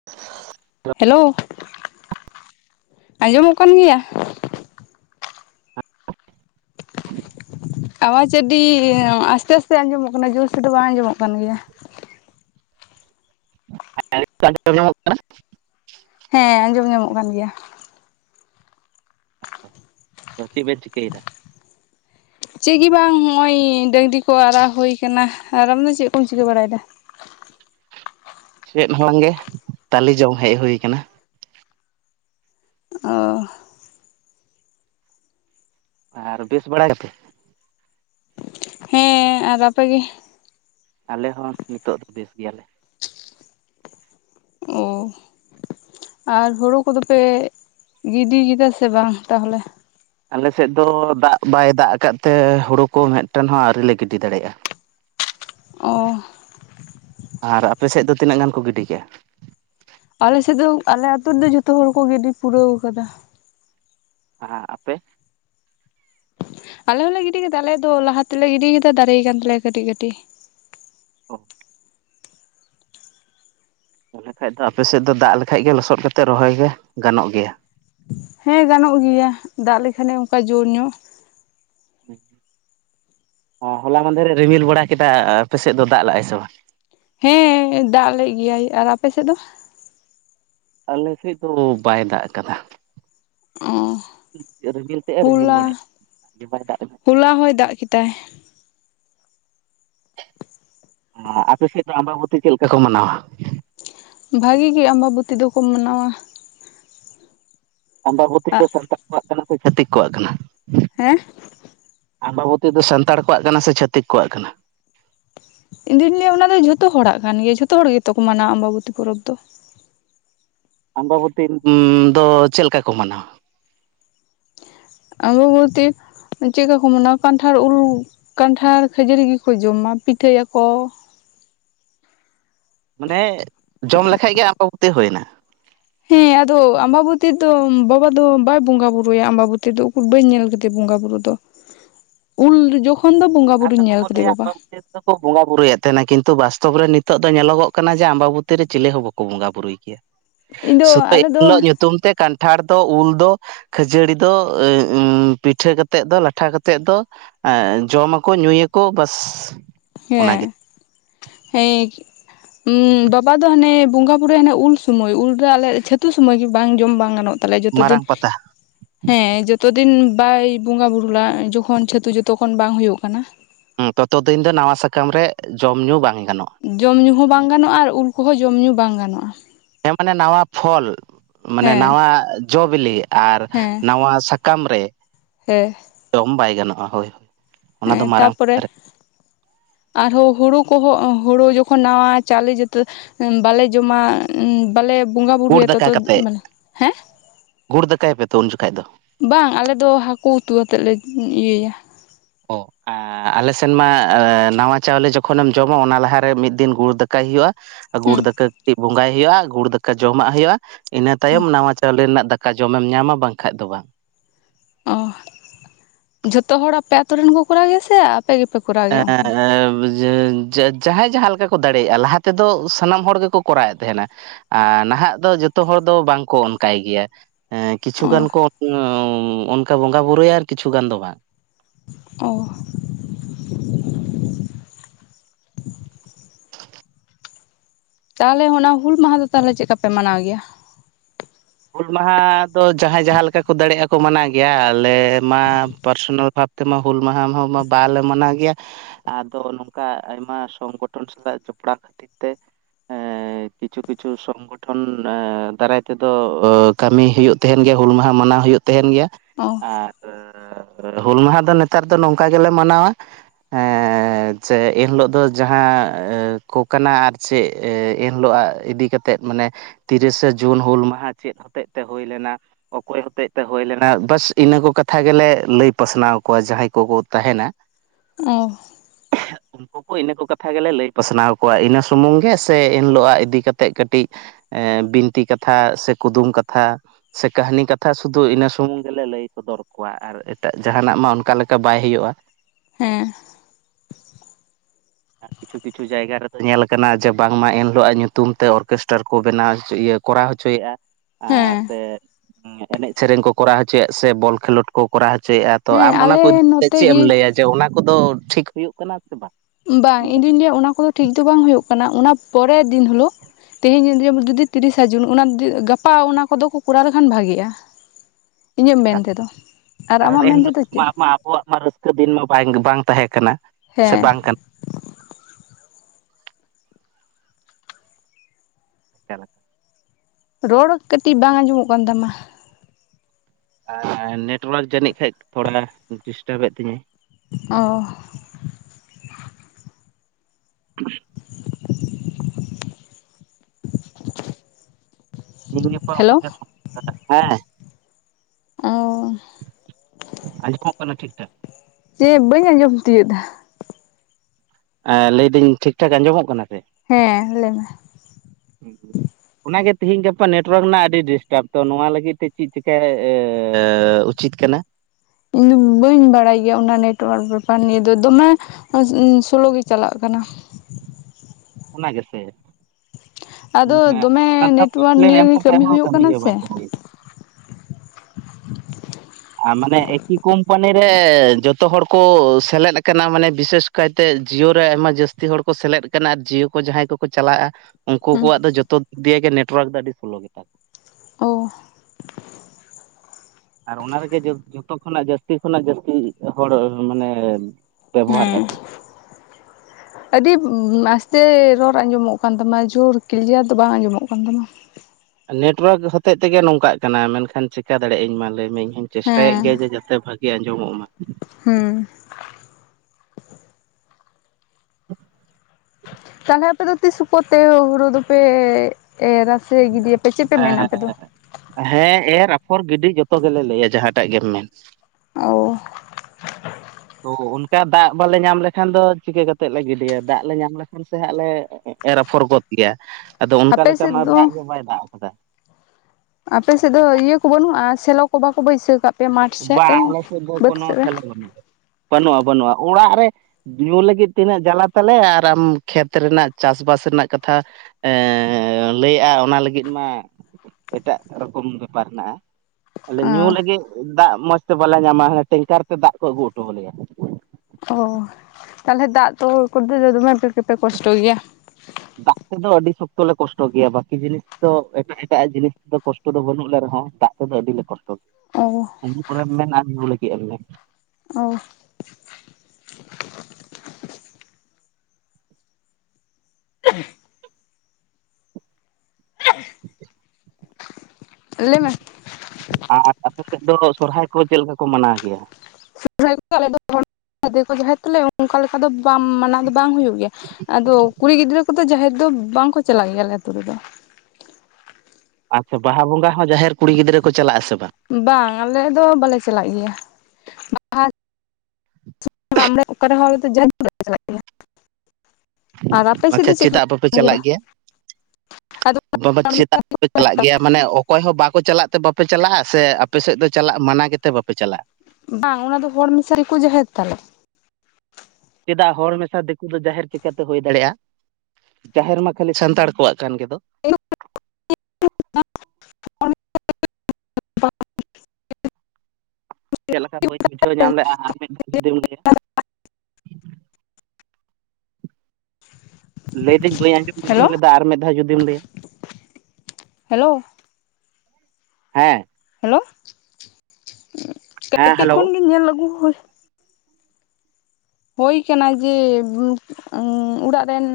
[inaudible] Hello ᱟᱸᱡᱚᱢᱚᱜ ᱠᱟᱱ ᱜᱮᱭᱟ [inaudible] ᱟᱣᱟᱡᱽᱟᱹ ᱟᱹᱰᱤ ᱟᱥᱛᱮ ᱟᱥᱛᱮ ᱟᱸᱡᱚᱢᱚᱜ ᱠᱟᱱᱟ ᱡᱳᱨ ᱥᱮ ᱫᱚ ᱵᱟᱝ ᱟᱸᱡᱚᱢᱚᱜ ᱠᱟᱱ ᱜᱮᱭᱟ [unintelligible] ᱠᱟᱱᱟ ᱦᱮᱸ ᱟᱸᱡᱚᱢ ᱧᱟᱢᱚᱜ ᱠᱟᱱ ᱜᱮᱭᱟ ᱪᱮᱫ ᱵᱮᱱ ᱪᱤᱠᱟᱹᱭᱮᱫᱟ ᱪᱮᱫ ᱜᱮ ᱵᱟᱝ ᱱᱚᱜ ᱚᱭ ᱰᱟᱹᱝᱨᱤ ᱠᱚ ᱟᱨᱟᱜ ᱦᱩᱳᱭᱠᱟᱱᱟ ᱟᱨᱟᱢ ᱫᱚ ᱪᱮᱫ ᱠᱚᱢ ᱪᱤᱠᱟᱹ ᱵᱟᱲᱟᱭᱮᱫᱟ ᱪᱮᱫ ᱦᱚᱞᱟᱝ ᱜᱮ ᱛᱟᱞᱮ ᱡᱚᱝ ᱦᱮᱡ ᱦᱳᱭ ᱟᱠᱟᱱᱟ ᱚ ᱟᱨ ᱵᱮᱥ ᱵᱟᱲᱟ ᱜᱮᱛᱚ ᱦᱮᱸ ᱟᱨ ᱟᱯᱮ ᱜᱮ ᱟᱞᱮ ᱦᱚᱸ ᱱᱤᱛᱚᱜ ᱫᱚ ᱵᱮᱥ ᱜᱮᱭᱟᱞᱮ ᱚ‌ ᱟᱨ ᱦᱳᱲᱳ ᱠᱚᱫᱚ ᱯᱮ ᱜᱤᱰᱤ ᱠᱮᱫᱟ ᱥᱮ ᱵᱟᱝ ᱛᱟᱦᱚᱞᱮ ᱟᱞᱮ ᱥᱮᱫ ᱫᱚ ᱫᱟᱜ ᱵᱟᱭ ᱫᱟᱜ ᱟᱠᱟᱫ ᱛᱮ ᱦᱳᱲᱳ ᱠᱚ ᱢᱮᱫᱴᱟᱱ ᱦᱚᱸ ᱟᱣᱨᱤᱞᱮ ᱜᱤᱰᱤ ᱫᱟᱲᱮᱭᱟᱜᱼᱟ ᱚ ᱟᱨ ᱟᱯᱮ ᱥᱮᱫ ᱫᱚ ᱛᱤᱱᱟᱹᱜ ᱜᱟᱱ ᱠᱚ ᱜᱤᱰᱤ ᱠᱮᱜᱟ ᱟᱞᱮᱥᱮᱫ ᱫᱚ ᱟᱞᱮ ᱟᱛᱳ ᱨᱮᱫᱚ ᱡᱚᱛᱚ ᱦᱚᱲ ᱠᱚ ᱜᱤᱰᱤ ᱯᱩᱨᱟᱹᱣ ᱟᱠᱟᱫᱟ ᱟᱯᱮ ᱟᱞᱮ ᱦᱚᱸᱞᱮ ᱜᱤᱰᱤ ᱠᱟᱫᱟ ᱟᱞᱮ ᱫᱚ ᱞᱟᱦᱟ ᱛᱮᱞᱮ ᱜᱤᱰᱤ ᱠᱟᱫᱟ ᱫᱟᱨᱮ ᱠᱟᱱ ᱛᱟᱞᱮᱭᱟ ᱠᱟᱴᱤᱡ ᱠᱟᱹᱴᱤᱡ ᱚ ᱛᱟᱦᱚᱞᱮ ᱠᱷᱟᱱ ᱫᱚ ᱟᱯᱮᱥᱮᱫ ᱫᱚ ᱫᱟᱜ ᱞᱮᱠᱷᱟᱡ ᱜᱮ ᱞᱚᱥᱚᱫ ᱠᱟᱛᱮᱫ ᱨᱚᱦᱚᱭ ᱜᱮ ᱜᱟᱱᱚᱜ ᱜᱮᱭᱟ ᱦᱮᱸ ᱜᱟᱱᱚᱜ ᱜᱮᱭᱟ ᱫᱟᱜ ᱞᱮᱠᱷᱟᱱᱮ ᱚᱱᱠᱟ ᱡᱳᱨ ᱧᱚᱜ ᱦᱚᱞᱟ ᱢᱟᱸᱫᱷᱮᱨ ᱨᱮ ᱨᱤᱢᱤᱞ ᱵᱟᱲᱟ ᱠᱮᱫᱟ ᱟᱯ ᱥᱮᱫ ᱫᱚ ᱫᱟᱜ ᱞᱟᱜᱟᱭ ᱥᱮ ᱵᱟᱝ ᱦᱮᱸ ᱫᱟᱜ ᱞᱮᱫ ᱜᱮᱭᱟᱭ ᱟᱨ ᱟᱯᱮ ᱥᱮᱫ ᱫᱚ ᱟᱞᱮ ᱥᱮᱫ ᱫᱚ ᱵᱟᱭ ᱫᱟᱜ ᱟᱠᱟᱫᱟ ᱚ ᱨᱤᱜᱤᱞ ᱛᱮᱫᱮ ᱨᱤᱢᱤᱞ ᱦᱚᱞᱟ ᱵᱟᱲᱟᱭᱮᱫ ᱵᱟᱭ ᱫᱟᱜ ᱦᱚᱞᱟ ᱦᱚᱭ ᱫᱟᱜ ᱠᱮᱫᱟᱭ ᱟᱯᱮ ᱥᱮᱫ ᱫᱚ ᱟᱢᱵᱟᱵᱚᱛᱤ ᱪᱮᱫ ᱞᱮᱠᱟ ᱠᱚ ᱢᱟᱱᱟᱣᱟ ᱵᱷᱟᱜᱤ ᱜᱮ ᱟᱢᱵᱟᱵᱚᱛᱤ ᱫᱚᱠᱚ ᱢᱟᱱᱟᱣᱟ ᱟᱵᱟᱵᱚᱛᱤ ᱫᱚ ᱟᱜ ᱥᱟᱱᱛᱟᱲ ᱠᱚᱣᱟᱜ ᱠᱟᱱᱟ ᱥᱮ ᱪᱷᱟᱹᱛᱤᱠ ᱠᱚᱣᱟᱜ ᱠᱟᱱᱟ ᱦᱮᱸ ᱟᱢᱵᱟᱵᱚᱛᱤ ᱫᱚ ᱥᱟᱱᱛᱟᱲ ᱠᱚᱣᱟᱜ ᱠᱟᱱᱟ ᱥᱮ ᱪᱷᱟᱹᱛᱤᱠ ᱠᱚᱣᱟᱜ ᱠᱟᱱᱟ ᱤᱧ ᱫᱩᱧ ᱞᱟᱹᱭᱟ ᱚᱱᱟ ᱫᱚ ᱡᱷᱚᱛᱚ ᱦᱚᱲᱟᱜ ᱠᱟᱱ ᱜᱮᱭᱟ ᱡᱷᱚᱛᱚ ᱦᱚᱲ ᱜᱮᱛᱚ ᱠᱚ ᱢᱟᱱᱟᱣᱟ ᱟᱢᱵᱟᱵᱚᱛᱤ ᱯᱚᱨᱚᱵᱽ ᱫᱚ ᱟᱢᱵᱟᱵᱚᱛᱤ ᱫᱚ ᱪᱮᱫ ᱞᱮᱠᱟ ᱠᱚ ᱢᱟᱱᱟᱣᱟ ᱟᱢᱵᱟᱵᱚᱛᱤ ᱪᱮᱫᱠᱟ ᱠᱚ ᱢᱟᱱᱟᱣᱟ ᱠᱟᱱᱴᱷᱟᱲ ᱩᱞ ᱠᱟᱱᱴᱷᱟᱲ ᱠᱷᱟᱹᱡᱟᱹᱲᱤ ᱜᱮ ᱠᱚ ᱡᱚᱢᱟ ᱯᱤᱴᱷᱟᱹᱭᱟᱠᱚ ᱢᱟᱱᱮ ᱡᱚᱢ ᱞᱮᱠᱷᱟᱡ ᱜᱮ ᱟᱢᱵᱟᱵᱚᱛᱤ ᱦᱩᱭᱱᱟ ᱦᱮᱸ ᱟᱫᱚ ᱟᱢᱵᱟᱵᱚᱛᱤ ᱫᱚ ᱵᱟᱵᱟ ᱫᱚ ᱵᱟᱭ ᱵᱚᱸᱜᱟ ᱵᱩᱨᱩᱭᱟ ᱟᱢᱵᱟᱵᱚᱛᱤ ᱫᱚ ᱩᱠᱩᱨ ᱵᱟᱹᱧ ᱧᱮᱞ ᱠᱟᱫᱮᱭᱟ ᱵᱚᱸᱜᱟ ᱵᱩᱨᱩ ᱫᱚ [unintelligible] ᱩᱞ ᱡᱚᱠᱷᱚᱱ ᱫᱚ ᱵᱚᱸᱜᱟ ᱟᱫᱚ ᱵᱩᱨᱩᱧ ᱧᱮᱞ ᱠᱮᱫᱮ ᱞᱟᱹᱭᱟ ᱵᱟᱵᱟ ᱟᱢᱵᱟᱵᱚᱛᱤ ᱫᱚᱠᱚ ᱵᱚᱸᱜᱟ ᱵᱩᱨᱩᱭᱮᱫ ᱛᱟᱦᱮᱱᱟ ᱠᱤᱱᱛᱩ ᱵᱟᱥᱛᱚᱵ ᱨᱮ ᱱᱤᱛᱚᱜ ᱫᱚ ᱧᱮᱞᱚᱜ ᱠᱟᱱᱟ ᱡᱮ ᱟᱢᱵᱟᱵᱚᱛᱤ ᱨᱮ ᱪᱤᱞᱤ ᱦᱚᱸ ᱵᱟᱠᱚ ᱵᱚᱸᱜᱟ ᱵᱩᱨᱩᱭ ᱤᱧ ᱫᱚ ᱥᱩᱛᱟᱹ ᱟᱞᱮ ᱫᱚ ᱮᱱᱦᱤᱞᱳᱜ ᱧᱩᱛᱩᱢ ᱛᱮ ᱠᱟᱱᱴᱷᱟᱲ ᱫᱚ ᱩᱞ ᱫᱚ ᱠᱷᱟᱹᱡᱟᱹᱲᱤ ᱫᱚ ᱯᱤᱴᱷᱟᱹ ᱠᱟᱛᱮᱫ ᱫᱚ ᱞᱟᱴᱷᱟ ᱠᱟᱛᱮᱫ ᱫᱚ ᱡᱚᱢᱟ ᱠᱚ ᱧᱩᱭᱟᱠᱚ ᱵᱟᱥ ᱦᱮᱸ ᱚᱱᱟᱜᱮ ᱦᱮᱸ ᱵᱟᱵᱟ ᱫᱚ ᱦᱟᱱᱮ ᱵᱚᱸᱜᱟ ᱵᱩᱨᱩᱭᱟ ᱦᱟᱱᱮ ᱩᱞ ᱥᱚᱢᱚᱭ ᱩᱞ ᱨᱮ ᱟᱞᱮ ᱪᱷᱟᱹᱛᱩ ᱥᱩᱢᱚᱭ ᱜᱮ ᱵᱟᱝ ᱡᱚᱢ ᱵᱟᱝ ᱜᱟᱱᱚᱜ ᱛᱟᱦᱞᱮ ᱡᱚᱛᱚ ᱫᱤᱱ ᱢᱟᱨᱟᱝ ᱯᱟᱛᱟ ᱦᱮᱸ ᱡᱚᱛᱚ ᱫᱤᱱ ᱵᱟᱭ ᱵᱚᱸᱜᱟ ᱵᱩᱨᱩ [inaudible] ᱡᱚᱠᱷᱚᱱ ᱪᱷᱟᱹᱛᱩ ᱡᱚᱛᱚᱠᱷᱚᱱ ᱵᱟᱝ ᱦᱩᱭᱩᱜ ᱠᱟᱱᱟ ᱛᱚᱛᱚ ᱫᱤᱱ ᱫᱚ ᱱᱟᱣᱟ ᱥᱟᱠᱟᱢ ᱨᱮ ᱡᱚᱢ ᱧᱩ ᱵᱟᱝ ᱜᱟᱱᱚᱜᱼᱟ ᱡᱚᱢ ᱧᱩ ᱦᱚᱸ ᱵᱟᱝ ᱜᱟᱱᱚᱜᱼᱟ ᱟᱨ ᱩᱞ ᱠᱚᱦᱚᱸ ᱡᱚᱢ ᱧᱩ ᱵᱟᱝ ᱜᱟᱱᱚᱜᱼᱟ ᱦᱮᱸ ᱢᱟᱱᱮ ᱱᱟᱣᱟ ᱯᱷᱚᱞ ᱢᱟᱱᱮ ᱦᱮᱸ ᱱᱟᱣᱟ ᱡᱚ ᱵᱤᱞᱤ ᱟᱨ ᱦᱮᱸ ᱱᱟᱣᱟ ᱥᱟ ᱥᱟᱠᱟᱢ ᱨᱮ ᱦᱮᱸ ᱡᱚᱢ ᱵᱟᱭ ᱜᱟᱱᱚᱜᱼᱟ ᱦᱳᱭ ᱚᱱᱟ ᱫᱚ ᱦᱮᱸ ᱢᱟᱨᱟᱝ ᱛᱟᱨᱯᱚᱨᱮ ᱟᱨᱦᱚᱸ ᱦᱩᱲᱩ ᱠᱚᱦᱚᱸ ᱦᱳᱲᱳ ᱡᱚᱠᱷᱚᱱ ᱱᱟᱣᱟ ᱪᱟᱣᱞᱮ ᱡᱚᱛᱚ ᱵᱟᱞᱮ ᱡᱚᱢᱟ ᱵᱟᱞᱮ ᱵᱚᱸᱜᱟ ᱜᱩᱲ ᱵᱩᱨᱩᱭᱟ ᱫᱟᱠᱟ ᱛᱚᱛᱚ ᱠᱟᱛᱮᱫ ᱢᱮ ᱦᱮᱸ ᱜᱩᱲ ᱫᱟᱠᱟᱭᱟᱯᱮ ᱛᱚ ᱩᱱ ᱡᱚᱷᱟᱡ ᱫᱚ ᱵᱟᱝ ᱟᱞᱮ ᱫᱚ ᱦᱟᱹᱠᱩ ᱩᱛᱩ ᱟᱛᱮᱫ ᱞᱮ ᱤᱭᱟᱹᱭᱟ ᱚ ᱟᱞᱮ ᱥᱮᱱ ᱢᱟ ᱱᱟᱣᱟ ᱪᱟᱣᱞᱮ ᱡᱚᱠᱷᱚᱱᱮᱢ ᱡᱚᱢᱟ ᱚᱱᱟ ᱞᱟᱦᱟ ᱨᱮ ᱢᱤᱫ ᱫᱤᱱ ᱜᱩᱲ ᱫᱟᱠᱟᱭ ᱦᱩᱭᱩᱜᱼᱟ ᱜᱩᱲ ᱦᱩᱸ ᱫᱟᱠᱟ ᱠᱟᱹᱴᱤᱡ ᱵᱚᱸᱜᱟᱭ ᱦᱩᱭᱩᱜᱼᱟ ᱜᱩᱲ ᱫᱟᱠᱟ ᱡᱚᱢᱟᱜ ᱦᱩᱭᱩᱜᱼᱟ ᱤᱱᱟᱹ ᱛᱟᱭᱚᱢ ᱱᱟᱣᱟ ᱪᱟᱣᱞᱮ ᱨᱮᱱᱟᱜ ᱫᱟᱠᱟ ᱡᱚᱢᱮᱢ ᱧᱟᱢᱟ ᱵᱟᱝᱠᱟᱟᱡ ᱫᱚ ᱵᱟᱝ ᱚ ᱡᱷᱚᱛᱚ ᱦᱚᱲ ᱟᱯᱮ ᱟᱛᱳ ᱨᱮᱱ ᱠᱚ ᱠᱚᱨᱟᱣ ᱜᱮᱭᱟ ᱥᱮ ᱟᱯᱮ ᱜᱮᱯᱮ ᱠᱚᱨᱟᱣ ᱜᱮᱭᱟ ᱮᱸ ᱚᱱᱠᱟ ᱮᱸ ᱡᱮ ᱡᱟᱦᱟᱸᱭ ᱡᱟᱦᱟᱸ ᱞᱮᱠᱟ ᱠᱚ ᱫᱟᱲᱮᱭᱟᱜᱼᱟ ᱞᱟᱦᱟ ᱛᱮᱫᱚ ᱥᱟᱱᱟᱢ ᱦᱚᱲ ᱜᱮᱠᱚ ᱠᱚᱨᱟᱣᱮᱫ ᱛᱟᱦᱮᱱᱟ ᱟᱨ ᱱᱟᱦᱟᱜ ᱫᱚ ᱡᱚᱛᱚ ᱦᱚᱲ ᱫᱚ ᱵᱟᱝ ᱠᱚ ᱚᱱᱠᱟᱭ ᱜᱮᱭᱟ ᱠᱤᱪᱷᱩ ᱜᱟᱱ ᱚ ᱠᱚ ᱚᱱᱠᱟ ᱵᱚᱸᱜᱟ ᱵᱩᱨᱩᱭᱟ ᱟᱨ ᱠᱤᱪᱷᱩ ᱜᱟᱱ ᱫᱚ ᱵᱟᱝ ᱚ ᱛᱟᱦᱚᱞᱮ ᱚᱱᱟ ᱦᱩᱞ ᱢᱟᱦᱟ ᱫᱚ ᱛᱟᱦᱚᱞᱮ ᱪᱮᱫ ᱞᱮᱠᱟ ᱯᱮ ᱢᱟᱱᱟᱣ ᱜᱮᱭᱟ ᱦᱩᱞ ᱢᱟᱦᱟ ᱫᱚ ᱡᱟᱦᱟᱸᱭ ᱡᱟᱦᱟᱸ ᱞᱮᱠᱟ ᱠᱚ ᱫᱟᱲᱮᱭᱟᱜᱼᱟ ᱠᱚ ᱢᱟᱱᱟ ᱜᱮᱭᱟ ᱟᱞᱮ ᱢᱟ ᱯᱟᱨᱥᱚᱱᱟᱞ ᱵᱷᱟᱵᱛᱮᱢᱟ ᱦᱩᱞ ᱢᱟᱦᱟ ᱦᱚᱸ ᱵᱟᱞᱮ ᱢᱟᱱᱟᱣ ᱜᱮᱭᱟ ᱟᱫᱚ ᱱᱚᱝᱠᱟ ᱟᱭᱢᱟ ᱥᱚᱝᱜᱚᱴᱷᱚᱱ ᱥᱟᱞᱟᱜ ᱡᱚᱯᱲᱟᱣ ᱠᱷᱟᱹᱛᱤᱨ ᱛᱮ ᱮ ᱠᱤᱪᱷᱩ ᱠᱤᱪᱷᱩ ᱥᱚᱝᱜᱚᱴᱷᱚᱱ ᱫᱟᱨᱟᱭ ᱛᱮᱫᱚ ᱫᱚ ᱠᱟᱹᱢᱤ ᱦᱩᱭᱩᱜ ᱛᱟᱦᱮᱱ ᱜᱮᱭᱟ ᱦᱩᱞ ᱢᱟᱦᱟ ᱢᱟᱱᱟᱣ ᱦᱩᱭᱩᱜ ᱛᱟᱦᱮᱱ ᱜᱮᱭᱟ ᱚ ᱟᱨ ᱦᱩᱞ ᱢᱟᱦᱟ ᱫᱚ ᱱᱮᱛᱟᱨ ᱫᱚ ᱱᱚᱝᱠᱟ ᱜᱮᱞᱮ ᱢᱟᱱᱟᱣᱟ ᱮ ᱮᱱᱦᱤᱞᱳᱜ ᱫᱚ ᱡᱟᱦᱟᱸ ᱠᱚ ᱠᱟᱱᱟ ᱟᱨ ᱪᱮᱫ ᱮᱱᱦᱤᱞᱳᱜ ᱟᱜ ᱤᱫᱤ ᱠᱟᱛᱮᱫ ᱢᱟᱱᱮ ᱛᱤᱨᱤᱥᱮ ᱡᱩᱱ ᱦᱩᱞ ᱢᱟᱦᱟ ᱪᱮᱫ ᱦᱚᱛᱮᱡ ᱛᱮ ᱦᱩᱭ ᱞᱮᱱᱟ ᱚᱠᱚᱭ ᱦᱚᱛᱮᱡ ᱛᱮ ᱦᱩᱭ ᱞᱮᱱᱟ ᱵᱟᱥ ᱤᱱᱟᱹᱠᱚ ᱠᱟᱛᱷᱟ ᱜᱮᱞᱮ ᱞᱟᱹᱭ ᱯᱟᱥᱱᱟᱣ ᱠᱚᱣᱟ ᱡᱟᱦᱟᱸᱭ ᱠᱚ ᱠᱚ ᱛᱟᱦᱮᱱᱟ [unintelligible] ᱚ [unintelligible] ᱩᱱᱠᱩ ᱠᱚ ᱤᱱᱟᱹ ᱠᱚ ᱠᱟᱛᱷᱟ ᱜᱮᱞᱮ ᱞᱟᱹᱭ ᱯᱟᱥᱱᱟᱣ ᱟᱠᱚᱣᱟ᱾ ᱤᱱᱟᱹ ᱥᱩᱢᱩᱝ ᱜᱮ ᱥᱮ ᱮᱱᱦᱤᱞᱳᱜᱼᱟᱜ ᱤᱫᱤ ᱠᱟᱛᱮᱜ ᱠᱟᱹᱴᱤᱡ ᱮ ᱵᱤᱱᱛᱤ ᱠᱟᱛᱷᱟ ᱥᱮ ᱠᱩᱫᱩᱢ ᱠᱟᱛᱷᱟ᱾ ᱥᱮ ᱠᱟᱹᱦᱱᱤ ᱠᱟᱛᱷᱟ ᱥᱩᱫᱷᱩ ᱤᱱᱟᱹ ᱥᱩᱢᱩᱝ ᱜᱮᱞᱮ ᱞᱟᱹᱭ ᱥᱚᱫᱚᱨ ᱟᱠᱚᱣᱟ ᱟᱨ ᱟᱨ ᱮᱴᱟᱜ ᱡᱟᱦᱟᱱᱟᱜ ᱢᱟ ᱚᱱᱠᱟ ᱞᱮᱠᱟ ᱵᱟᱭ ᱦᱳᱭᱳᱜᱼᱟ᱾ ᱦᱮᱸ᱾ ᱟᱨ ᱠᱤᱪᱷᱩ ᱠᱤᱪᱷᱩ ᱡᱟᱭᱜᱟ ᱨᱮᱫᱚ ᱧᱮᱞ ᱟᱠᱟᱱᱟ ᱡᱮ ᱵᱟᱝᱢᱟ ᱮᱱᱦᱤᱞᱚᱜ ᱧᱩᱛᱩᱢ ᱛᱮ ᱚᱨᱠᱮᱥᱴᱟᱨ ᱠᱚ ᱵᱮᱱᱟᱣ ᱤᱭᱟᱹ ᱠᱚᱨᱟᱣ ᱦᱚᱪᱚᱭᱮᱫᱼᱟ᱾ ᱦᱮᱸ ᱥᱮ ᱮᱱᱮᱡ ᱥᱮᱨᱮᱧ ᱠᱚ ᱠᱚᱨᱟᱣ ᱦᱚᱪᱚᱭᱮᱫ ᱥᱮ ᱵᱚᱞ ᱠᱷᱮᱸᱞᱳᱰ ᱠᱚ ᱠᱚ ᱠᱚᱨᱟᱣ ᱦᱚᱪᱚᱭᱮᱫᱼᱟ᱾ ᱛᱚ ᱦᱮᱸ ᱟᱢ ᱚᱱᱟ ᱠᱚ ᱤᱫᱤ ᱟᱞᱮ ᱠᱛᱮᱫ ᱱᱚᱛᱮ ᱪᱮᱫ ᱮᱢ ᱜᱮ ᱞᱟᱹᱭᱟ ᱡᱮ ᱚᱱᱟ ᱠᱚᱫᱚ ᱴᱷᱤᱠ ᱦᱩᱭᱩᱜ ᱠᱟᱱᱟ ᱥᱮ ᱵᱟᱝ? ᱵᱟᱝ ᱤᱧᱫᱩᱧ ᱞᱟᱹᱭᱟ ᱚᱱᱟ ᱠᱚᱫᱚ ᱴᱷᱤᱠ ᱫᱚ ᱵᱟᱝ ᱦᱳᱭᱳᱜ ᱠᱟᱱᱟ᱾ ᱚᱱᱟ ᱯᱚᱨᱮᱨ ᱫᱤᱱ ᱦᱤᱞᱳᱜ ᱛᱮᱦᱮᱧ ᱡᱩᱫᱤ ᱡᱮᱢᱚᱱ ᱛᱤᱨᱤᱥᱟ ᱡᱩᱱ ᱚᱱᱟ ᱜᱟᱯᱟ ᱚᱱᱟ ᱠᱚᱫᱚ ᱠᱚ ᱠᱚᱨᱟᱣ ᱞᱮᱠᱷᱟᱱ ᱵᱷᱟᱜᱮᱜᱼᱟ᱾ ᱟᱨ ᱠᱟᱨᱚᱱ ᱟᱢᱟᱜ ᱢᱮᱱ ᱛᱮᱫᱚ ᱮᱱᱦᱤᱞᱳᱜ ᱪᱮᱫ ᱢᱟ ᱟᱵᱚᱣᱟᱜ ᱢᱟ ᱨᱟᱹᱥᱠᱟᱹ ᱫᱤᱱ ᱢᱟ ᱵᱟᱭ ᱵᱟᱝ ᱛᱟᱦᱮᱸ ᱠᱟᱱᱟ ᱥᱮ ᱦᱮᱸ ᱵᱟᱝ ᱠᱟᱱᱟ᱾ ᱪᱟᱞᱟᱜ ᱨᱚᱲ ᱠᱟᱹᱴᱤᱡ ᱵᱟᱝ ᱟᱸᱡᱚᱢᱚᱜ ᱠᱟᱱ ᱛᱟᱢᱟ᱾ ᱟᱨ ᱱᱮᱴᱚᱣᱟᱨᱠ ᱡᱟᱹᱱᱤᱡ ᱠᱷᱟᱱ ᱛᱷᱚᱲᱟ ᱰᱤᱥᱴᱟᱵ ᱮᱫ ᱛᱤᱧᱟᱹᱭ᱾ ᱚ᱾ [unintelligible] ᱛᱤᱦᱤᱧ ᱜᱟᱯᱟ ᱦᱮᱞᱳ ᱦᱮᱸ ᱚ ᱟᱸᱡᱚᱢᱚᱜ ᱠᱟᱱᱟ ᱴᱷᱤᱠᱴᱷᱟᱠ᱾ ᱪᱮᱫ ᱵᱟᱹᱧ ᱟᱸᱡᱚᱢ ᱛᱤᱭᱟᱹᱜ ᱮᱫᱟ᱾ ᱞᱟᱹᱭ ᱮᱫᱟᱹᱧ ᱴᱷᱤᱠ ᱴᱷᱟᱠ ᱟᱸᱡᱚᱢᱚᱜ ᱠᱟᱱᱟ ᱥᱮ ᱦᱮᱸ ᱞᱟᱹᱭ ᱢᱮ᱾ ᱦᱮᱸ ᱦᱮᱸ᱾ ᱚᱱᱟᱜᱮ ᱛᱤᱦᱤᱧ ᱜᱟᱯᱟ ᱱᱮᱴᱚᱣᱟᱨᱠ ᱨᱮᱱᱟᱜ ᱟᱹᱰᱤ ᱰᱤᱥᱴᱟᱵ ᱛᱚ ᱱᱚᱣᱟ ᱞᱟᱹᱜᱤᱫ ᱛᱮ ᱪᱮᱫ ᱪᱤᱠᱟᱭ ᱩᱪᱤᱛ ᱠᱟᱱᱟ? ᱤᱧ ᱫᱚ ᱵᱟᱹᱧ ᱵᱟᱲᱟᱭ ᱜᱮᱭᱟ ᱚᱱᱟ ᱱᱮᱴᱚᱣᱟᱨᱠ ᱵᱮᱯᱟᱨ ᱱᱤᱭᱟᱹ ᱫᱚ ᱫᱚᱢᱮ ᱥᱳᱞᱳ ᱜᱮ ᱪᱟᱞᱟᱜ ᱠᱟᱱᱟ᱾ ᱚᱱᱟ ᱜᱮᱥᱮ᱾ ᱟᱫᱚ [unintelligible] ᱫᱚᱢᱮ ᱱᱮᱴᱣᱟᱨᱠ ᱱᱤᱭᱮ ᱮᱢ ᱜᱮ ᱦᱚᱯᱮ ᱠᱟᱹᱢᱤ ᱮᱢᱟ ᱟᱠᱚ ᱦᱩᱭᱩᱜ ᱠᱟᱱ ᱠᱟᱱᱟ ᱜᱮᱭᱟ ᱥᱮ [unintelligible] ᱟᱨ ᱢᱟᱱᱮ ᱮᱠᱤ ᱠᱳᱢᱯᱟᱱᱤ ᱨᱮ ᱡᱚᱛᱚ ᱦᱚᱲ ᱠᱚ ᱥᱮᱞᱮᱫ ᱟᱠᱟᱱᱟ᱾ ᱢᱟᱱᱮ ᱵᱤᱥᱮᱥ ᱠᱟᱭᱛᱮ ᱡᱤᱭᱳ ᱨᱮ ᱟᱭᱢᱟ ᱡᱟᱹᱥᱛᱤ ᱦᱚᱲ ᱠᱚ ᱥᱮᱞᱮᱫ ᱠᱟᱱᱟ᱾ ᱟᱨ ᱡᱤᱭᱳ ᱠᱚ ᱡᱟᱦᱟᱸᱭ ᱠᱚᱠᱚ ᱪᱟᱞᱟᱣ ᱮᱜᱼᱟ ᱩᱱᱠᱩ ᱦᱮᱸ ᱠᱚᱣᱟᱜ ᱫᱚ ᱡᱚᱛᱚ ᱫᱤᱠ ᱫᱤᱭᱮ ᱜᱮ ᱱᱮᱴᱚᱣᱟᱨᱠ ᱫᱚ ᱟᱹᱰᱤ ᱥᱞᱳ ᱜᱮ ᱛᱟᱠᱚᱣᱟ᱾ ᱚ᱾ ᱟᱨ ᱚᱱᱟ ᱨᱮᱜᱮ ᱡᱚᱛᱚ ᱠᱷᱚᱱᱟᱜ ᱡᱟᱹᱥᱛᱤ ᱠᱷᱚᱱᱟᱜ ᱡᱟᱹᱥᱛᱤ ᱦᱚᱲ ᱢᱟᱱᱮ ᱵᱮᱵᱚᱦᱟᱨᱮᱫᱼᱟ ᱦᱮᱸ᱾ ᱠᱚ [unintelligible] ᱟᱹᱰᱤ ᱟᱥᱛᱮ ᱨᱚᱲ ᱟᱸᱡᱚᱢᱚᱜ ᱠᱟᱱ ᱛᱟᱢᱟ᱾ ᱡᱳᱨ ᱠᱞᱤᱭᱟᱨ ᱫᱚ ᱵᱟᱝ ᱟᱸᱡᱚᱢᱚᱜ ᱠᱟᱱ ᱛᱟᱢᱟ᱾ ᱱᱮᱴᱚᱣᱟᱨᱠ ᱦᱚᱛᱮᱡ ᱛᱮᱜᱮ ᱱᱚᱝᱠᱟᱜ ᱠᱟᱱᱟ᱾ ᱢᱮᱱᱠᱷᱟᱱ ᱪᱮᱠᱟ ᱫᱟᱲᱮᱭᱟᱜ ᱟᱹᱧ ᱢᱟ ᱞᱟᱹᱭᱢᱮ ᱤᱧᱦᱚᱧ ᱪᱮᱥᱴᱟᱭᱮᱫ ᱦᱮᱸ ᱜᱮᱭᱟ ᱡᱮ ᱡᱟᱛᱮ ᱵᱷᱟᱹᱜᱤ ᱟᱸᱡᱚᱢᱚᱜ ᱢᱟ᱾ ᱦᱩᱸ᱾ [unintelligible] ᱛᱟᱦᱚᱞᱮ ᱟᱯᱮ ᱫᱚ ᱛᱤᱥ ᱠᱚᱛᱮ ᱦᱳᱲᱳ ᱫᱚᱯᱮ ᱮᱨᱟ ᱥᱮ ᱜᱤᱰᱤᱭᱟᱯᱮ ᱪᱮᱫ ᱯᱮ ᱢᱮᱱᱟ ᱟᱯᱮ ᱫᱚ? ᱦᱮᱸ ᱮᱨ, ᱟᱯᱷᱚᱨ, ᱜᱤᱰᱤ ᱡᱚᱛᱚ ᱜᱮᱞᱮ ᱞᱟᱹᱭᱟ ᱡᱟᱦᱟᱸᱴᱟᱜ ᱜᱮᱢ ᱢᱮᱱ᱾ ᱚ ᱛᱚ ᱚᱱᱠᱟ ᱫᱟᱜ ᱵᱟᱞᱮ ᱧᱟᱢ ᱞᱮᱠᱷᱟᱱ ᱫᱚ ᱪᱤᱠᱟᱹ ᱠᱟᱛᱮᱫ ᱞᱮ ᱜᱤᱰᱤᱭᱟ? ᱫᱟᱜ ᱞᱮ ᱧᱟᱢ ᱞᱮᱠᱷᱟᱱ ᱥᱮ ᱦᱟᱸᱜ ᱞᱮ ᱮᱨ ᱟᱯᱷᱚᱨ ᱜᱚᱫ ᱜᱮᱭᱟ᱾ ᱟᱫᱚ ᱚᱱᱠᱟ ᱟᱯᱮ ᱞᱮᱠᱟ ᱥᱮᱫ ᱢᱟ ᱫᱚ ᱫᱟᱜ ᱜᱮ ᱵᱟᱭ ᱫᱟᱜ ᱟᱠᱟᱫᱟ᱾ ᱟᱯᱮ ᱥᱮᱫ ᱫᱚ ᱤᱭᱟᱹ ᱠᱚ ᱵᱟᱹᱱᱩᱜᱼᱟ ᱥᱮᱞᱚ ᱠᱚ? ᱵᱟᱠᱚ ᱵᱟᱹᱭᱥᱟᱹᱣ ᱠᱟᱜ ᱯᱮᱭᱟ ᱢᱟᱴᱷ ᱥᱮᱫ ᱨᱮ ᱵᱟᱝ ᱟᱞᱮ ᱥᱮᱫ ᱫᱚ ᱵᱟᱹᱫᱽ ᱠᱳᱱᱳ ᱥᱮᱫ ᱨᱮ? ᱥᱮᱞᱚ ᱵᱟᱹᱱᱩᱜᱼᱟ ᱵᱟᱹᱱᱩᱜᱼᱟ ᱵᱟᱹᱱᱩᱜᱼᱟ᱾ ᱚᱲᱟᱜ ᱨᱮ ᱧᱩ ᱞᱟᱹᱜᱤᱫ ᱛᱤᱱᱟᱹᱜ ᱡᱟᱞᱟ ᱛᱟᱞᱮ, ᱟᱨ ᱟᱢ ᱠᱷᱮᱛ ᱨᱮᱱᱟᱜ ᱪᱟᱥᱵᱟᱥ ᱨᱮᱱᱟᱜ ᱠᱟᱛᱷᱟ ᱮ ᱞᱟᱹᱭᱮᱜᱼᱟ ᱚᱱᱟ ᱞᱟᱹᱜᱤᱫ ᱢᱟ ᱮᱴᱟᱜ ᱨᱚᱠᱚᱢ ᱵᱮᱯᱟᱨ ᱦᱮᱱᱟᱜᱼᱟ᱾ ᱟᱞᱮ ᱧᱩ ᱚ ᱞᱟᱹᱜᱤᱫ ᱫᱟᱜ ᱢᱚᱡᱽ ᱛᱮ ᱵᱟᱞᱮ ᱧᱟᱢᱟ ᱦᱟᱱᱮ ᱴᱮᱝᱠᱟᱨ ᱛᱮ ᱫᱟᱜ ᱠᱚ ᱟᱹᱜᱩ ᱦᱚᱴᱚ ᱟᱫᱮᱭᱟ ᱚ ᱛᱟᱞᱦᱮ ᱫᱟᱜ ᱛᱮᱫᱚ ᱫᱚᱢᱮ ᱜᱮᱯᱮ ᱠᱚᱥᱴᱚ ᱜᱮᱭᱟ ᱫᱟᱜ ᱛᱮᱫᱚ ᱟᱹᱰᱤ ᱥᱚᱠᱛᱚ ᱞᱮ ᱠᱚᱥᱴᱚ ᱜᱮᱭᱟ ᱵᱟᱹᱠᱤ ᱡᱤᱱᱤᱥ ᱫᱚ ᱮᱴᱟᱜ ᱮᱴᱟᱜ ᱡᱤᱱᱤᱥ ᱫᱚ ᱠᱚᱥᱴᱚ ᱠᱚᱥᱴᱚ ᱫᱚ ᱵᱟᱹᱱᱩᱜ ᱞᱮ ᱨᱮᱦᱚᱸ ᱫᱟᱜ ᱛᱮᱫᱚ ᱟᱹᱰᱤᱞᱮ ᱠᱚᱥᱴᱚ ᱜᱮᱭᱟ ᱚ ᱩᱱ ᱠᱚᱨᱮᱢ ᱢᱮᱱᱟ ᱨ ᱠᱮᱫᱼᱟ ᱞᱮ [unintelligible] ᱚ [inaudible] ᱞᱟᱹᱭ ᱢᱮ ᱟᱨ ᱟᱯᱮ ᱥᱮᱫ ᱫᱚ ᱥᱚᱨᱦᱟᱭ ᱠᱚ ᱪᱮᱫ ᱞᱮᱠᱟ ᱠᱚ ᱢᱟᱱᱟᱣ ᱜᱮᱭᱟ ᱟᱞᱮ ᱫᱚ ᱟᱫᱚ [unintelligible] ᱛᱟᱞᱮ ᱚᱱᱠᱟ ᱞᱮᱠᱟ ᱫᱚ ᱵᱟᱢ ᱢᱟᱱᱟᱣ ᱫᱚ ᱵᱟᱝ ᱦᱩᱭᱩᱜ ᱜᱮᱭᱟ᱾ ᱟᱫᱚ ᱠᱩᱲᱤ ᱜᱤᱫᱽᱨᱟᱹ ᱠᱚ ᱚᱫᱚ ᱡᱟᱦᱮᱨ ᱫᱚ ᱵᱟᱝ ᱠᱚ ᱪᱟᱞᱟᱜ ᱜᱮᱭᱟ ᱟᱞᱮ ᱟᱛᱩ ᱨᱮᱫᱚ᱾ ᱟᱪᱪᱷᱟ ᱵᱟᱦᱟ ᱵᱚᱸᱜᱟ ᱦᱚᱸ ᱡᱟᱦᱮᱨ ᱠᱩᱲᱤ ᱜᱤᱫᱽᱨᱟᱹ ᱠᱚ ᱪᱟᱞᱟᱜᱼᱟ ᱥᱮ ᱵᱟ? ᱵᱟᱝ ᱟᱞᱮ ᱫᱚ ᱵᱟᱞᱮ ᱪᱟᱞᱟᱜ ᱜᱮᱭᱟ ᱚᱠᱟᱨᱮ ᱦᱚᱲ ᱫᱚ [unintelligible] ᱟᱨ ᱟᱯᱮ ᱥᱮᱫ ᱟᱪᱪᱷᱟ ᱫᱚ ᱪᱮᱫ ᱠᱚ ᱪᱮᱫᱟᱜ ᱟᱯᱮᱯᱮ ᱪᱟᱞᱟᱜ ᱟᱫᱚ ᱜᱮᱭᱟ? ᱵᱟᱵᱟ ᱪᱮᱫ ᱯᱮ ᱪᱟᱞᱟᱜ ᱜᱮᱭᱟ? ᱢᱟᱱᱮ ᱚᱠᱚᱭ ᱦᱚᱸ ᱵᱟᱠᱚ ᱪᱟᱞᱟᱜ ᱛᱮ ᱵᱟᱯᱮ ᱪᱟᱞᱟᱜᱼᱟ ᱥᱮ ᱟᱯᱮ ᱥᱮᱫ ᱫᱚ ᱪᱟᱞᱟᱜ ᱢᱟᱱᱟ ᱜᱮᱛᱮ ᱵᱟᱯᱮ ᱪᱟᱞᱟᱜᱼᱟ? ᱵᱟᱝ ᱚᱱᱟ ᱫᱚ ᱦᱚᱲ ᱢᱮᱥᱟ ᱫᱤᱠᱩ ᱠᱚ ᱡᱟᱦᱮᱨ ᱛᱟᱞᱮ ᱪᱮᱫᱟᱜ ᱦᱚᱲ ᱢᱮᱥᱟ ᱫᱤᱠᱩ ᱫᱚ ᱡᱟᱦᱮᱨ ᱪᱤᱠᱟᱹᱛᱮ ᱦᱩᱭ ᱫᱟᱲᱮᱭᱟᱜᱼᱟ? ᱡᱟᱦᱮᱨ ᱢᱟ ᱠᱷᱟᱹᱞᱤ ᱥᱟᱱᱛᱟᱲ ᱠᱚᱣᱟᱜ ᱠᱟᱱ ᱜᱮᱫᱚ ᱪᱮᱫ ᱞᱮᱠᱟ ᱵᱟᱹᱧ ᱵᱩᱡᱷᱟᱹᱣ ᱧᱟᱢ ᱞᱮᱜᱼᱟ ᱟᱨ ᱢᱤᱫ ᱫᱷᱟᱣ ᱡᱩᱫᱤᱢ ᱞᱟᱹᱭᱟ ᱞᱟᱹᱭ ᱫᱟᱹᱧ ᱵᱟᱹᱧ ᱟᱸᱚᱢ ᱵᱡᱟᱹᱣ ᱦᱮᱞᱳ ᱞᱮᱫᱟ ᱟᱨ ᱢᱤᱫ ᱫᱷᱟᱣ ᱡᱩᱤᱢ ᱞᱟᱹᱭᱟ ᱦᱮᱞᱳ ᱦᱮᱸ ᱦᱮᱞᱳ ᱦᱮᱸ ᱠᱟᱹᱴᱤᱡ ᱦᱮᱞᱳ ᱠᱷᱚᱱ ᱜᱮᱧ ᱧᱮᱞ ᱟᱹᱜᱩ ᱦᱳᱭ ᱠᱟᱱᱟ ᱡᱮ ᱚᱲᱟᱜ ᱨᱮᱱ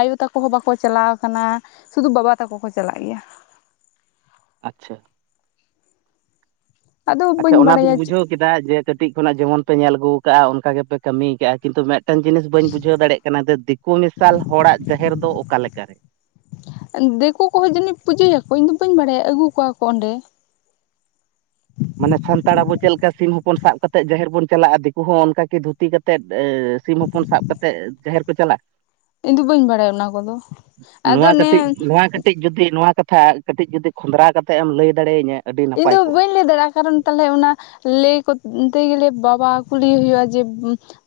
ᱟᱭᱳ ᱛᱟᱠᱚ ᱦᱚᱸ ᱵᱟᱠᱚ ᱪᱟᱞᱟᱣ ᱠᱟᱱᱟ ᱥᱩᱫᱷᱩ ᱵᱟᱵᱟ ᱛᱟᱠᱚ ᱠᱚ ᱪᱟᱞᱟᱜ ᱜᱮᱭᱟ ᱟᱪᱪᱷᱟ ᱟᱫᱚ ᱟᱪᱪᱷᱟ ᱵᱟᱹᱧ ᱚᱱᱟ ᱫᱩᱧ ᱵᱟᱲᱟᱭᱟ ᱵᱩᱡᱷᱟᱹᱣ ᱠᱮᱫᱟ ᱡᱮ ᱠᱟᱹᱴᱤᱡ ᱠᱷᱚᱱᱟᱜ ᱡᱮᱢᱚᱱ ᱯᱮ ᱧᱮᱞ ᱟᱹᱜᱩ ᱠᱟᱜᱼᱟ ᱚᱱᱠᱟ ᱜᱮᱯᱮ ᱠᱟᱹᱢᱤ ᱠᱟᱜᱼᱟ ᱠᱤᱱᱛᱩ ᱢᱤᱫᱴᱟᱝ ᱡᱤᱱᱤᱥ ᱵᱟᱹᱧ ᱵᱩᱡᱷᱟᱹᱣ ᱫᱟᱲᱮᱜ ᱠᱟᱱᱟ ᱡᱮ ᱫᱤᱠᱩ ᱢᱮᱤᱥᱟᱞ ᱦᱚᱲᱼᱟᱜ ᱡᱟᱦᱮᱨ ᱫᱚ ᱚᱠᱟ ᱞᱮᱠᱟ ᱨᱮ ᱫᱤᱠᱩ ᱠᱚᱦᱚᱸ ᱡᱟᱹᱱᱤᱡ ᱯᱩᱡᱟᱹᱭ ᱟᱠᱚ ᱤᱧ ᱫᱚ ᱵᱟᱹᱧ ᱵᱟᱲᱟᱭᱼ ᱟ ᱟᱹᱜᱩ ᱠᱚᱣᱟ ᱠᱚ ᱚᱸᱰᱮ ᱢᱟᱱᱮ ᱥᱟᱱᱛᱟᱲ ᱟᱵᱚ ᱪᱮᱫ ᱥᱤᱢ ᱦᱚᱯᱚᱱ ᱥᱟᱵ ᱠᱟᱛᱮᱜ ᱡᱟᱦᱮᱨ ᱵᱚᱱ ᱪᱟᱞᱟᱜᱼᱟ ᱫᱤᱠᱩ ᱦᱚᱸ ᱚᱱᱠᱟ ᱠᱤ ᱫᱷᱩᱛᱤ ᱠᱟᱛᱮᱫ ᱥᱤᱢ ᱦᱚᱯᱚᱱ ᱥᱟᱵ ᱠᱟᱛᱮᱫ ᱡᱟᱦᱮᱨ ᱠᱚ ᱪᱟᱞᱟᱜᱼᱟ ᱤᱧ ᱫᱚ ᱵᱟᱹᱧ ᱵᱟᱲᱟᱭᱼᱟ ᱚᱱᱟ ᱠᱚᱫᱚ ᱟᱫᱚ ᱱᱚᱣᱟ ᱠᱟᱹᱴᱤᱡ ᱱᱚᱣᱟ ᱠᱟᱹᱴᱤᱡ ᱡᱩᱫᱤ ᱱᱚᱣᱟ ᱠᱟᱛᱷᱟ ᱠᱟᱹᱴᱤᱡ ᱡᱩᱫᱤ ᱠᱷᱚᱸᱫᱽᱨᱟᱣ ᱠᱟᱛᱮᱫ ᱮᱢ ᱞᱟᱹᱭ ᱫᱟᱲᱮᱟᱹᱧᱼᱟ ᱤᱧ ᱫᱚ ᱵᱟᱹᱧ ᱞᱟᱹᱭ ᱫᱟᱲᱮᱭᱟᱜᱼᱟ ᱠᱟᱨᱚᱱ ᱛᱟᱞᱦᱮ ᱚᱱᱟ ᱞᱟᱹᱭ ᱠᱚᱛᱛᱮ ᱜᱮᱞᱮ ᱵᱟᱵᱟ ᱠᱩᱞᱤᱭᱮ ᱦᱩᱭᱩᱜᱼᱟ ᱡᱮ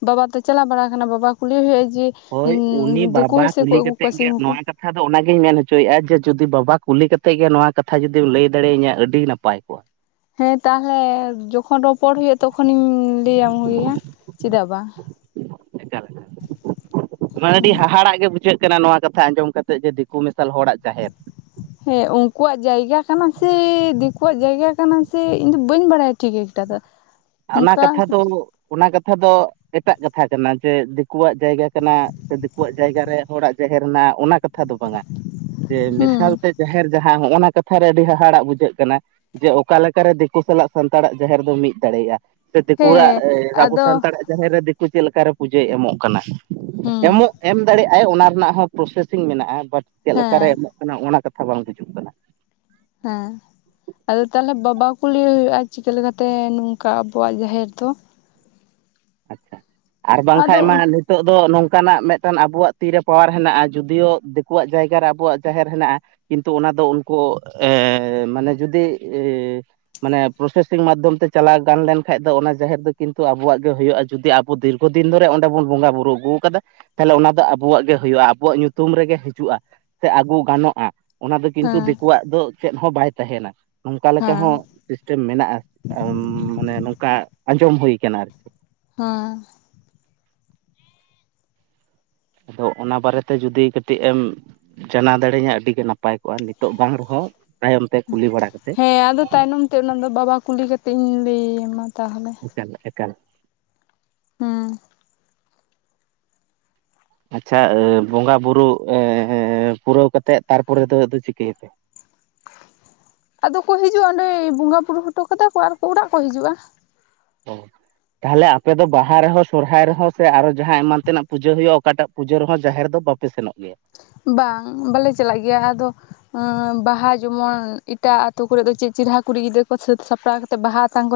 ᱵᱟᱵᱟ ᱛᱮ ᱪᱟᱞᱟᱣ ᱵᱟᱲᱟ ᱠᱟᱱᱟ ᱵᱟᱵᱟ ᱠᱩᱞᱤ ᱦᱩᱭᱩᱜᱼᱟ ᱡᱮ ᱦᱳᱭ ᱩᱱᱤ ᱫᱤᱠᱩ ᱵᱟᱵᱟ ᱦᱚᱸ ᱥᱮᱠᱚ ᱠᱩᱞᱤ ᱟᱹᱜᱩ ᱠᱟᱛᱮᱜ ᱠᱚᱣᱟ ᱜᱮ ᱥᱤᱢ ᱱᱚᱣᱟ ᱠᱚ ᱠᱟᱛᱷᱟ ᱠᱟᱷᱟ ᱫᱚ ᱚᱱᱟᱜᱤᱧ ᱢᱮᱱ ᱦᱚᱪᱚᱭᱮᱜᱼᱟ ᱡᱮ ᱡᱩᱫᱤ ᱵᱟᱵᱟ ᱠᱩᱞᱤ ᱠᱟᱛᱮᱫ ᱜᱮ ᱱᱚᱣᱟ ᱠᱟᱛᱷᱟ ᱡᱩᱫᱤᱢ ᱞᱟᱹᱭ ᱫᱟᱲᱮᱟᱹᱧ ᱟ ᱟᱹᱰᱤ ᱱᱟᱯᱟᱭ ᱠᱚᱜᱼᱟ ᱦᱮᱸ ᱛᱟᱦᱞᱮ ᱡᱚᱠᱷᱚᱱ ᱨᱚᱯᱚᱲ ᱦᱩᱭᱩᱜᱼᱟ ᱛᱚᱠᱷᱚᱱ ᱤᱧ ᱞᱟᱹᱭ ᱟᱢ ᱦᱩᱭᱩᱜᱼᱟ ᱪᱮᱫᱟᱜ ᱵᱟᱝ ᱢᱟᱱ ᱦᱩᱸ ᱟᱹᱰᱤ ᱦᱟᱦᱟᱲᱟᱜ ᱜᱮ ᱵᱩᱡᱷᱟᱹᱜ ᱠᱟᱱᱟ ᱠᱟᱱᱟ ᱱᱚᱣᱟ ᱠᱟᱛᱷᱟ ᱟᱸᱡᱚᱢ ᱠᱟᱛᱮᱫ ᱡᱮ ᱫᱤᱠᱩ ᱢᱮᱥᱟᱞ ᱦᱚᱲᱼᱟᱜ ᱡᱟᱦᱮᱨ ᱦᱮᱸ ᱩᱱᱠᱩᱣᱼᱟᱜ ᱡᱟᱭᱜᱟ ᱠᱟᱱᱟ ᱥᱮ ᱫᱤᱠᱩᱣᱼᱟᱜ ᱡᱟᱭᱜᱟ ᱠᱟᱱᱟ ᱥᱮ ᱤᱧ ᱫᱚ ᱵᱟᱹᱧ ᱵᱟᱲᱟᱭᱟ ᱴᱷᱤᱠ ᱮᱠᱴᱟ ᱫᱚ, ᱦᱟᱱᱟ ᱚᱱᱠᱟ ᱠᱟᱛᱷᱟ ᱫᱚ ᱚᱱᱟ ᱠᱟᱛᱷᱟ ᱫᱚ ᱮᱴᱟᱜ ᱠᱟᱛᱷᱟ ᱠᱟᱱᱟ ᱡᱮ ᱫᱤᱠᱩᱣᱟᱜ ᱡᱟᱭᱜᱟ, ᱥᱮ ᱫᱤᱠᱩᱣᱟᱜ ᱡᱟᱭᱜᱟ ᱨᱮ ᱦᱚᱲᱼᱟᱜ ᱡᱟᱦᱮᱨ ᱢᱮᱱᱟᱜᱼᱟ ᱚᱱᱟ ᱠᱟᱛᱷᱟ ᱫᱚ ᱵᱟᱝᱟ ᱡᱮ ᱢᱮᱥᱟᱞ ᱦᱩᱸ ᱛᱮ, ᱡᱟᱦᱮᱨ ᱡᱟᱦᱟᱸ ᱦᱚᱜᱼᱚᱱᱟ ᱠᱟᱛᱷᱟ ᱨᱮ ᱟᱹᱰᱤ ᱦᱟᱦᱟᱲᱟᱜ ᱵᱩᱡᱷᱟᱹᱜ ᱠᱟᱱᱟ ᱾ ᱡᱮ ᱚᱠᱟ ᱞᱮᱠᱟ ᱨᱮ ᱫᱤᱠᱩ ᱥᱟᱞᱟᱜ ᱥᱟᱱᱛᱟᱲᱟᱜ ᱡᱟᱦᱮᱨ ᱫᱚ ᱢᱤ ᱫ ᱫᱟᱲᱮᱭᱟᱜᱼᱟ ᱥᱮ ᱫᱤᱠᱩᱣᱟᱜ ᱦᱮᱸ ᱟᱵᱚ ᱟᱫᱚ ᱥᱟᱱᱛᱟᱲᱟᱜ ᱡᱟᱦᱮᱨ ᱨᱮ ᱫᱤᱠᱩ ᱪᱮᱫ ᱞᱮᱠᱟᱨᱮ ᱯᱩᱡᱟᱹᱭ ᱮᱢᱚᱜ ᱠᱟᱱᱟ ᱾ ᱦᱩᱸ ᱮᱢᱚᱜ ᱮᱢ ᱫᱟᱲᱮᱭᱟᱜᱼᱟᱭ ᱚᱱᱟ ᱨᱮᱱᱟᱜ ᱦᱚᱸ ᱯᱨᱚᱥᱮᱥᱤᱝ ᱢᱮᱱᱟᱜᱼᱟ ᱵᱟᱴ ᱪᱮᱫ ᱞᱮᱠᱟ ᱨᱮ ᱦᱮᱸ ᱮᱢᱚᱜ, ᱠᱟᱱᱟ ᱚᱱᱟ ᱠᱟᱛᱷᱟ ᱵᱟᱝ ᱦᱩᱤᱡᱩᱜ ᱠᱟᱱᱟ ᱾ ᱦᱮᱸ ᱾ ᱟᱫᱚ ᱛᱟᱦᱚᱞᱮ ᱵᱟᱵᱟ ᱠᱩᱞᱤᱭᱮ ᱦᱩᱭᱩᱜ-ᱟ ᱪᱤᱠᱟᱹ ᱞᱮᱠᱟᱛᱮ ᱱᱚᱝᱠᱟ ᱟᱵᱚᱣᱟᱜ ᱡᱟᱦᱮᱨ ᱫᱚ ᱟᱪᱪᱷᱟ ᱟᱨ ᱟᱫᱚ ᱵᱟᱝᱠᱷᱟᱡ ᱢᱟ ᱱᱤᱛ, ᱱᱤᱛᱚᱜ ᱫᱚ ᱱᱚᱝᱠᱟᱱᱟᱜ ᱢᱤᱫᱴᱟᱝ ᱟᱵᱚᱣᱟᱜ ᱛᱤᱨᱮ ᱯᱟᱣᱟᱨ ᱦᱮᱱᱟᱜᱼᱟ ᱡᱩᱫᱤᱭᱳ ᱫᱤᱠᱩᱣᱟᱜ ᱡᱟᱭᱜᱟ ᱨᱮ ᱟᱵᱚᱣᱟᱜ ᱡᱟᱦᱮᱨ ᱦᱮᱱᱟᱜᱼᱟ ᱾ ᱠᱤᱱᱛᱩ ᱚᱱᱟ ᱫᱚ ᱩᱱᱠᱩ ᱮ ᱢᱟᱱᱮ ᱡᱩᱫᱤ, ᱢᱟᱱᱮ ᱯᱨᱚᱥᱮᱥᱤᱝ ᱢᱟᱫᱽᱫᱷᱚᱢ ᱛᱮ ᱪᱟᱞᱟᱣ ᱜᱟᱱ ᱞᱮᱱᱠᱷᱟᱱᱡ ᱫᱚ ᱚᱱᱟ ᱡᱟᱦᱮᱨ ᱫᱚ ᱠᱤᱱᱛᱩ ᱟᱵᱚᱣᱟᱜ ᱦᱩᱭᱩᱜᱼᱟ ᱾ ᱡᱩᱫᱤ ᱟᱵᱚ ᱫᱤᱨᱜᱷᱚ ᱫᱤᱱ ᱫᱷᱚᱨᱮ ᱚᱸᱰᱮ ᱵᱚᱱ ᱵᱚᱸᱜᱟ ᱵᱩᱨᱩ ᱟᱹᱜᱩ ᱟᱠᱟᱫᱟ, ᱛᱟᱦᱚᱞᱮ ᱚᱱᱟ ᱫᱚ ᱟᱵᱚᱣᱟᱜ ᱜᱮ ᱦᱩᱭᱩᱜᱼᱟ ᱟᱵᱚᱣᱟᱜ ᱧᱩᱛᱩᱢ ᱨᱮᱜᱮ ᱦᱤᱡᱩᱜᱼᱟ ᱥᱮ ᱟᱹᱜᱩ ᱜᱟᱱᱚᱜᱼᱟ ᱾ ᱚᱱᱟ ᱫᱚ ᱠᱤᱱᱛᱩ ᱦᱮᱸ ᱫᱤᱠᱩᱣᱟᱜ ᱫᱚ ᱪᱮᱫ ᱦᱚᱸ ᱵᱟᱭ ᱛᱟᱦᱮᱱᱟ ᱱᱚᱝᱠᱟ ᱞᱮᱠᱟ ᱦᱮᱸ ᱦᱚᱸ, ᱥᱤᱥᱴᱮᱢ ᱢᱮᱱᱟᱜᱼᱟ ᱢᱟᱱᱮ ᱱᱚᱝᱠᱟ ᱟᱸᱡᱚᱢ ᱦᱩᱭ ᱟᱠᱟᱱᱟ ᱟᱨᱠᱤ, ᱦᱮᱸ ᱾ ᱟᱫᱚ ᱚᱱᱟ ᱵᱟᱨᱮᱛᱮ ᱡᱩᱫᱤ ᱠᱟᱹᱴᱤᱡ ᱮᱢ ᱡᱟᱱᱟᱣ ᱫᱟᱲᱮ ᱤᱧᱟᱹ ᱟᱹᱰᱤᱜᱮ ᱱᱟᱯᱟᱭ ᱠᱚᱜᱼᱟ ᱱᱤᱛᱚᱜ ᱵᱟᱝ ᱨᱮᱦᱚᱸ ᱛᱟᱭᱚᱢ ᱛᱮ ᱠᱩᱞᱤ ᱵᱟᱲᱟ ᱠᱟᱛᱮᱫ ᱦᱮᱸ ᱟᱫᱚ ᱛᱟᱭᱱᱚᱢ ᱛᱮ ᱚᱱᱟ ᱫᱚ ᱵᱟᱵᱟ ᱠᱩᱞᱤ ᱠᱟᱛᱮ ᱤᱧ ᱞᱟᱹᱭ ᱟᱢᱟ ᱛᱟᱦᱚᱞᱮ ᱾ ᱮᱠᱟᱞ ᱮᱠᱟᱞ ᱾ ᱦᱩᱸ ᱾ ᱟᱪᱪᱷᱟ ᱵᱚᱸᱜᱟ ᱵᱩᱨᱩ ᱯᱩᱨᱟᱹᱣ ᱠᱟᱛᱮᱫ ᱛᱟᱨᱯᱚᱨᱮ ᱫᱚ ᱟᱫᱚ ᱪᱤᱠᱟᱹᱭᱟᱯᱮ? ᱟᱫᱚ ᱠᱚ ᱦᱤᱡᱩᱜᱼᱟ ᱚᱸᱰᱮ ᱵᱚᱸᱜᱟ ᱵᱩᱨᱩ ᱦᱚᱴᱚ ᱠᱟᱫᱟ ᱠᱚ ᱟᱨ ᱚᱲᱟᱜ ᱠᱚ ᱦᱤᱡᱩᱜᱼᱟ ᱾ ᱛᱟᱦᱚᱞᱮ ᱟᱯᱮ ᱫᱚ ᱵᱟᱦᱟ ᱨᱮᱦᱚᱸ ᱥᱚᱨᱦᱟᱭ ᱨᱮᱦᱚᱸ ᱥᱮ ᱟᱨᱚ ᱡᱟᱦᱟᱸ ᱮᱢᱟᱱ ᱛᱮᱱᱟᱜ ᱯᱩᱡᱟᱹ ᱦᱩᱭᱩᱜᱼᱟ ᱚᱠᱟᱴᱟᱜ ᱯᱩᱡᱟᱹ ᱨᱮᱦᱚᱸ ᱡᱟᱦᱮᱨ ᱫᱚ ᱵᱟᱯᱮ ᱥᱮᱱᱚᱜ ᱜᱮᱭᱟ? ᱵᱟᱝ ᱵᱟᱞᱮ ᱪᱟᱞᱟᱜ ᱜᱮᱭᱟ ᱟᱫᱚ, ᱵᱟᱦᱟ ᱡᱮᱢᱚᱱ ᱮᱴᱟᱜ ᱟᱛᱳ ᱠᱚᱨᱮ ᱫᱚ ᱪᱮᱫ ᱪᱮᱨᱦᱟ ᱠᱩᱲᱤ ᱜᱤᱫᱽᱨᱟᱹ ᱠᱚ ᱥᱟᱹᱛ ᱥᱟᱯᱲᱟᱣ ᱠᱟᱛᱮᱫ ᱵᱟᱦᱟ ᱟᱛᱟᱝ ᱠᱚ